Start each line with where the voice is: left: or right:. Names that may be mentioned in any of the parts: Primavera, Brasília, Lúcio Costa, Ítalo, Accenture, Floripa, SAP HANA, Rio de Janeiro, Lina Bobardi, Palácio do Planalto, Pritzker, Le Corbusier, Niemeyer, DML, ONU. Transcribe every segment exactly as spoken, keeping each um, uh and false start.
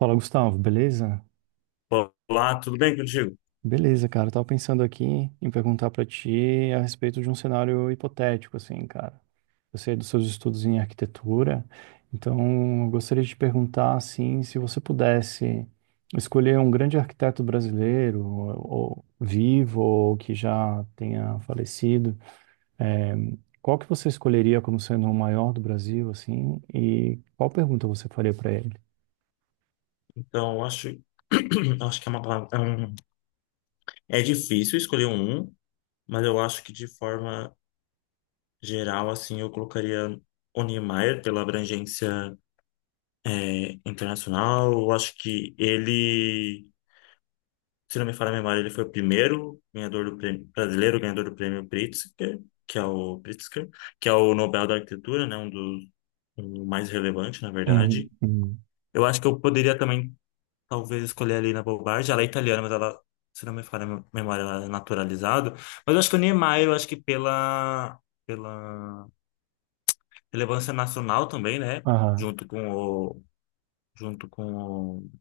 right: Fala, Gustavo, beleza?
left: Olá, tudo bem contigo?
right: Beleza, cara. Eu tava pensando aqui em perguntar pra ti a respeito de um cenário hipotético, assim, cara. Eu sei dos seus estudos em arquitetura, então eu gostaria de te perguntar, assim, se você pudesse escolher um grande arquiteto brasileiro, ou, ou vivo, ou que já tenha falecido, eh, qual que você escolheria como sendo o maior do Brasil, assim, e qual pergunta você faria pra ele?
left: Então, acho, acho que é uma palavra. É, um- é difícil escolher um, mas eu acho que de forma geral, assim, eu colocaria o Niemeyer pela abrangência é, internacional. Eu acho que ele, se não me falha a memória, ele foi o primeiro ganhador do prêmio, brasileiro ganhador do prêmio Pritzker, que é o Pritzker, que é o Nobel da Arquitetura, né? Um dos um mais relevante, na
right: Uhum,
left: verdade.
right: uhum.
left: Eu acho que eu poderia também talvez escolher a Lina Bobardi. Ela é italiana, mas ela, se não me falha a memória, ela é naturalizada. Mas eu acho que o Niemeyer, eu acho que pela, pela relevância nacional também, né?
right: Aham,
left: Junto com o, junto com o,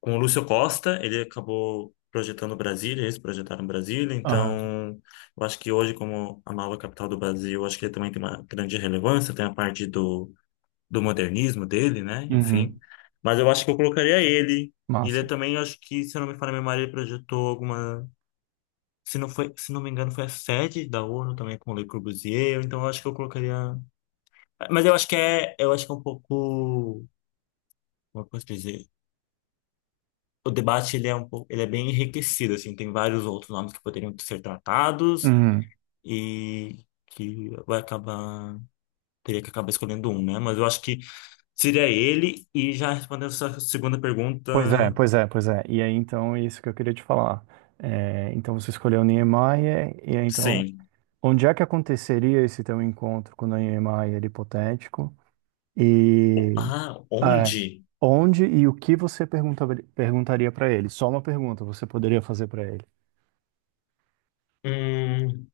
left: com o Lúcio Costa, ele acabou projetando Brasília, eles projetaram Brasília.
right: aham,
left: Então, eu acho que hoje, como a nova capital do Brasil, eu acho que ele também tem uma grande relevância. Tem a parte do do modernismo dele, né? Enfim.
right: uhum.
left: Mas eu acho que eu colocaria ele. Ele é
right: Massa.
left: também, acho que, se eu não me falha a memória, ele projetou alguma. Se não foi, se não me engano, foi a sede da ONU também com o Le Corbusier, então eu acho que eu colocaria. Mas eu acho que é, eu acho que é um pouco, como eu posso dizer? O debate ele é um pouco, ele é bem enriquecido assim, tem vários outros nomes que poderiam ser tratados
right: Uhum.
left: e que vai acabar, teria que acabar escolhendo um, né? Mas eu acho que seria ele, e já respondendo a sua segunda pergunta.
right: Pois é, pois é, pois é. E aí, então, é isso que eu queria te falar. É, então, você escolheu Niemeyer, e aí, então,
left: Sim.
right: onde é que aconteceria esse teu encontro com o Niemeyer hipotético? E
left: Ah,
right: é,
left: onde?
right: onde e o que você pergunta, perguntaria para ele? Só uma pergunta você poderia fazer para ele.
left: Hum,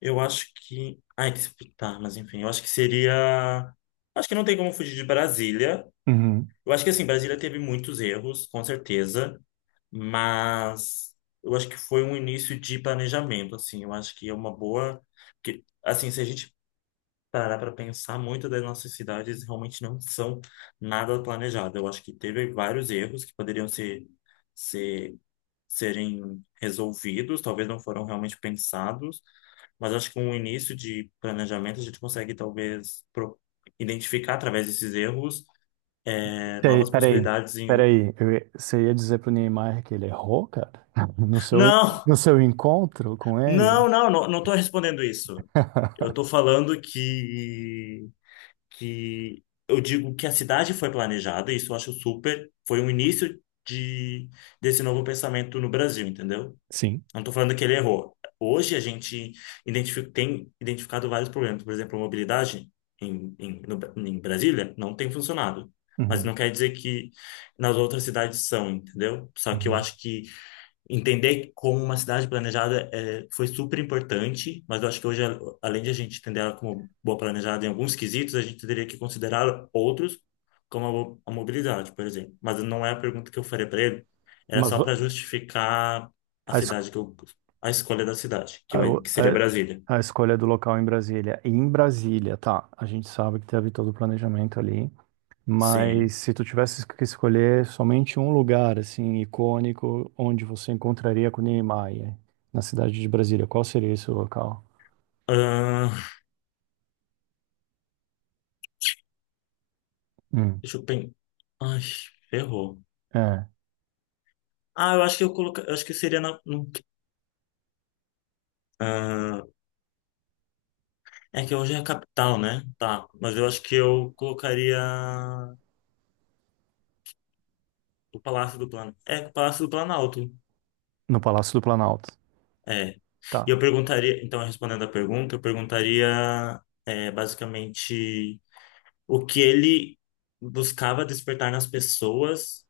left: eu acho que. Ai, que se- tá, Mas enfim, eu acho que seria. Acho que não tem como fugir de Brasília.
right: Uhum.
left: Eu acho que assim, Brasília teve muitos erros, com certeza, mas eu acho que foi um início de planejamento, assim. Eu acho que é uma boa. Porque, assim, se a gente parar para pensar, muitas das nossas cidades realmente não são nada planejadas. Eu acho que teve vários erros que poderiam ser. Ser serem resolvidos, talvez não foram realmente pensados, mas acho que com o início de planejamento a gente consegue talvez pro- identificar através desses erros é,
right: Sei,
left: novas
right: peraí,
left: possibilidades em... o-
right: peraí. Eu ia- você ia dizer pro Niemeyer que ele errou, cara? No seu,
left: Não,
right: no seu encontro com ele?
left: não, não, não, não estou respondendo isso. Eu estou falando que que eu digo que a cidade foi planejada, isso eu acho super, foi um início de desse novo pensamento no Brasil, entendeu?
right: Sim.
left: Não estou falando que ele errou. Hoje a gente identifi- tem identificado vários problemas. Por exemplo, a mobilidade em, em, no, Bra- em Brasília não tem funcionado. Mas
right: Uhum,
left: não quer dizer que nas outras cidades são, entendeu? Só que eu
right: uhum.
left: acho que entender como uma cidade planejada é, foi super importante, mas eu acho que hoje, a- além de a gente entender ela como boa planejada em alguns quesitos, a gente teria que considerar outros, como a, mo- a mobilidade, por exemplo. Mas não é a pergunta que eu faria para ele, era
right: Mas,
left: só para justificar a
right: A, es-
left: cidade que eu, a escolha da cidade, que,
right: a,
left: vai,
right: o-
left: que seria Brasília.
right: a, A escolha do local em Brasília. E em Brasília, tá, a gente sabe que teve todo o planejamento ali,
left: Sim.
right: mas se tu tivesse que escolher somente um lugar, assim, icônico, onde você encontraria com Niemeyer, na cidade de Brasília, qual seria esse local?
left: Ahn,
right: Hum,
left: deixa eu pensar. Ai, ferrou.
right: é,
left: Ah, eu acho que eu coloca, eu acho que seria na, no, ah, é que hoje é a capital, né? Tá. Mas eu acho que eu colocaria o Palácio do Planalto. É, o Palácio do Planalto.
right: no Palácio do Planalto.
left: É. E
right: Tá,
left: eu perguntaria, então, respondendo a pergunta, eu perguntaria é, basicamente o que ele buscava despertar nas pessoas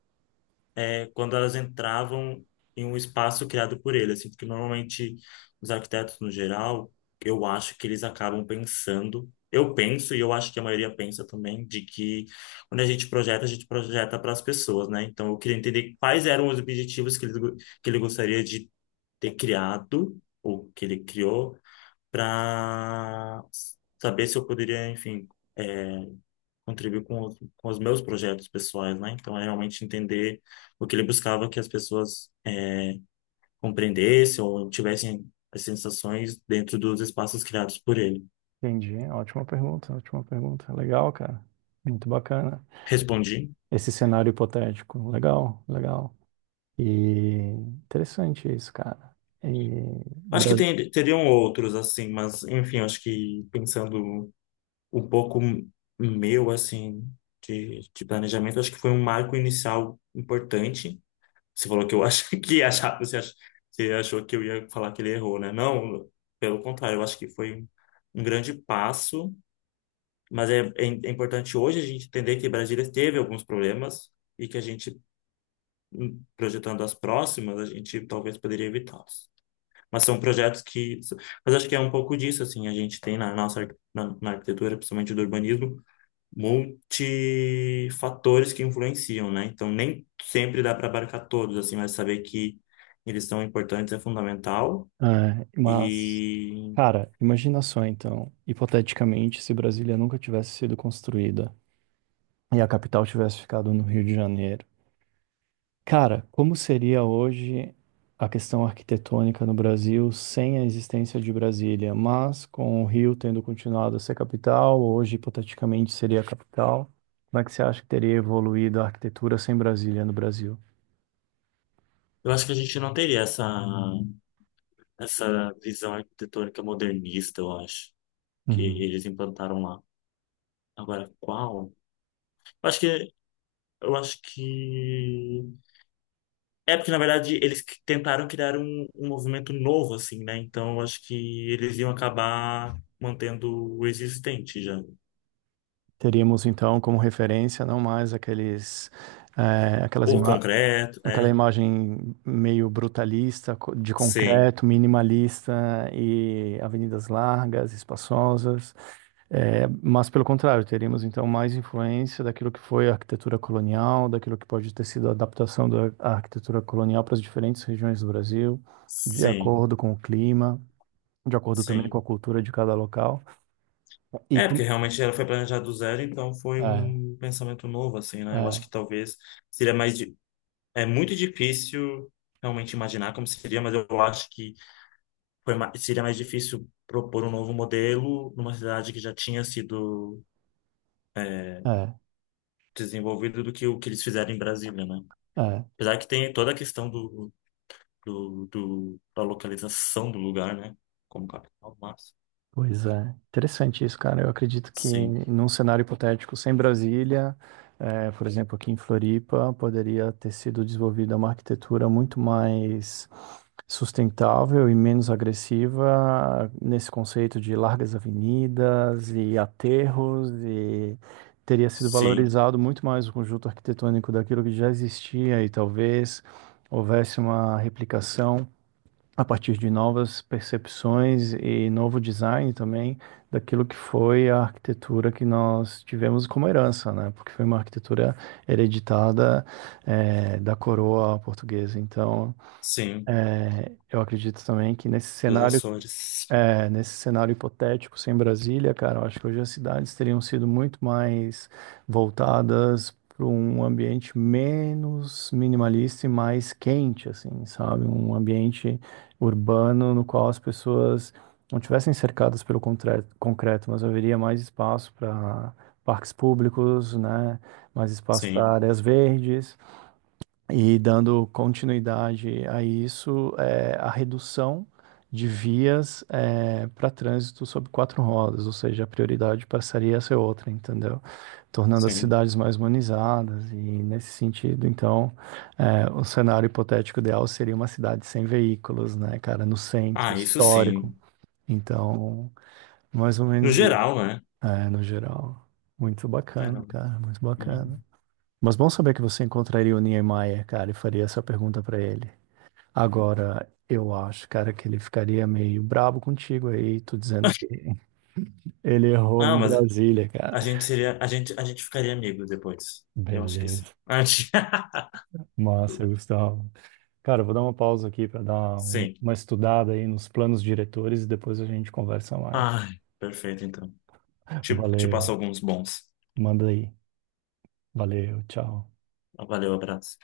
left: é quando elas entravam em um espaço criado por ele, assim, porque normalmente os arquitetos no geral, eu acho que eles acabam pensando, eu penso e eu acho que a maioria pensa também de que quando a gente projeta, a gente projeta para as pessoas, né? Então eu queria entender quais eram os objetivos que ele, go- que ele gostaria de ter criado ou que ele criou para saber se eu poderia, enfim, é, contribuir com os, com os meus projetos pessoais, né? Então, é realmente entender o que ele buscava que as pessoas é, compreendessem ou tivessem as sensações dentro dos espaços criados por ele.
right: entendi. Ótima pergunta, ótima pergunta. Legal, cara. Muito bacana.
left: Respondi.
right: Esse cenário hipotético. Legal, legal. E interessante isso, cara. E,
left: Acho que
right: Bra-
left: tem, teriam outros, assim, mas, enfim, acho que pensando um pouco meu, assim, de, de planejamento, acho que foi um marco inicial importante. Você falou que eu acho que achava, você ach- você achou que eu ia falar que ele errou, né? Não, pelo contrário, eu acho que foi um, um grande passo, mas é, é im- é importante hoje a gente entender que Brasília teve alguns problemas e que a gente, hum, projetando as próximas, a gente talvez poderia evitá-los. Mas são projetos que. Mas acho que é um pouco disso, assim, a gente tem na nossa arqu- na, na arquitetura, principalmente do urbanismo, multifatores que influenciam, né? Então, nem sempre dá para abarcar todos, assim, mas saber que eles são importantes é fundamental.
right: é, mas,
left: E
right: Cara, imagina só então, hipoteticamente, se Brasília nunca tivesse sido construída e a capital tivesse ficado no Rio de Janeiro. Cara, como seria hoje a questão arquitetônica no Brasil sem a existência de Brasília, mas com o Rio tendo continuado a ser capital, hoje hipoteticamente seria a capital. Como é que você acha que teria evoluído a arquitetura sem Brasília no Brasil?
left: eu acho que a gente não teria essa, essa visão arquitetônica modernista, eu acho, que eles implantaram lá. Agora, qual? Eu acho que, eu acho que... É porque, na verdade, eles que- tentaram criar um, um movimento novo, assim, né? Então, eu acho que eles iam acabar mantendo o existente já.
right: Teríamos então como referência não mais aqueles, eh, aquelas
left: Ou
right: ima
left: concreto,
right: aquela
left: é.
right: imagem meio brutalista, co- de
left: Sim,
right: concreto, minimalista e avenidas largas, espaçosas, eh, mas pelo contrário, teríamos então mais influência daquilo que foi a arquitetura colonial, daquilo que pode ter sido a adaptação da arquitetura colonial para as diferentes regiões do Brasil, de
left: sim,
right: acordo com o clima, de acordo também com a
left: sim.
right: cultura de cada local. E
left: É,
right: com...
left: porque realmente ela foi planejada do zero, então foi
right: É,
left: um pensamento novo, assim, né? Eu acho
right: é,
left: que talvez seria mais. di- é muito difícil realmente imaginar como seria, mas eu acho que foi ma- seria mais difícil propor um novo modelo numa cidade que já tinha sido
right: é,
left: desenvolvida do que o que eles fizeram em Brasília, né?
right: é.
left: Apesar que tem toda a questão do, do, do- da localização do lugar, né? Como capital, mas.
right: Pois é, interessante isso, cara. Eu acredito que
left: Sim,
right: num cenário hipotético sem Brasília, eh, por exemplo, aqui em Floripa, poderia ter sido desenvolvida uma arquitetura muito mais sustentável e menos agressiva nesse conceito de largas avenidas e aterros e teria sido
left: sim,
right: valorizado muito mais o conjunto arquitetônico daquilo que já existia e talvez houvesse uma replicação a partir de novas percepções e novo design também daquilo que foi a arquitetura que nós tivemos como herança, né? Porque foi uma arquitetura hereditada, eh, da coroa portuguesa. Então,
left: sim.
right: eu acredito também que nesse
left: Dos
right: cenário
left: Açores.
right: é, nesse cenário hipotético, sem Brasília, cara, eu acho que hoje as cidades teriam sido muito mais voltadas para um ambiente menos minimalista e mais quente, assim, sabe? Um ambiente urbano no qual as pessoas não tivessem cercadas pelo concre- concreto, mas haveria mais espaço para parques públicos, né? Mais espaço
left: Sim,
right: para áreas verdes. E dando continuidade a isso, é, a redução de vias é, para trânsito sobre quatro rodas, ou seja, a prioridade passaria a ser outra, entendeu? Tornando as
left: sim.
right: cidades mais humanizadas, e nesse sentido, então, é, o cenário hipotético ideal seria uma cidade sem veículos, né, cara, no centro
left: Ah, isso
right: histórico.
left: sim.
right: Então, mais ou
left: No
right: menos isso,
left: geral, né?
right: é, no geral. Muito
left: É,
right: bacana,
left: não.
right: cara, muito bacana.
left: Uhum.
right: Mas bom saber que você encontraria o Niemeyer, cara, e faria essa pergunta pra ele. Agora, eu acho, cara, que ele ficaria meio brabo contigo aí, tu dizendo que ele errou
left: Ah,
right: em
left: mas
right: Brasília, cara.
left: a gente seria, a gente, a gente ficaria amigo depois. Eu acho que sim.
right: Beleza.
left: Ah, gente- Tudo
right: Massa,
left: bem.
right: Gustavo. Cara, eu vou dar uma pausa aqui pra dar um-
left: Sim.
right: uma estudada aí nos planos diretores e depois a gente conversa mais.
left: Ai, perfeito, então. Te, te
right: Valeu.
left: passo alguns bons.
right: Manda aí. Valeu, tchau.
left: Valeu, abraço.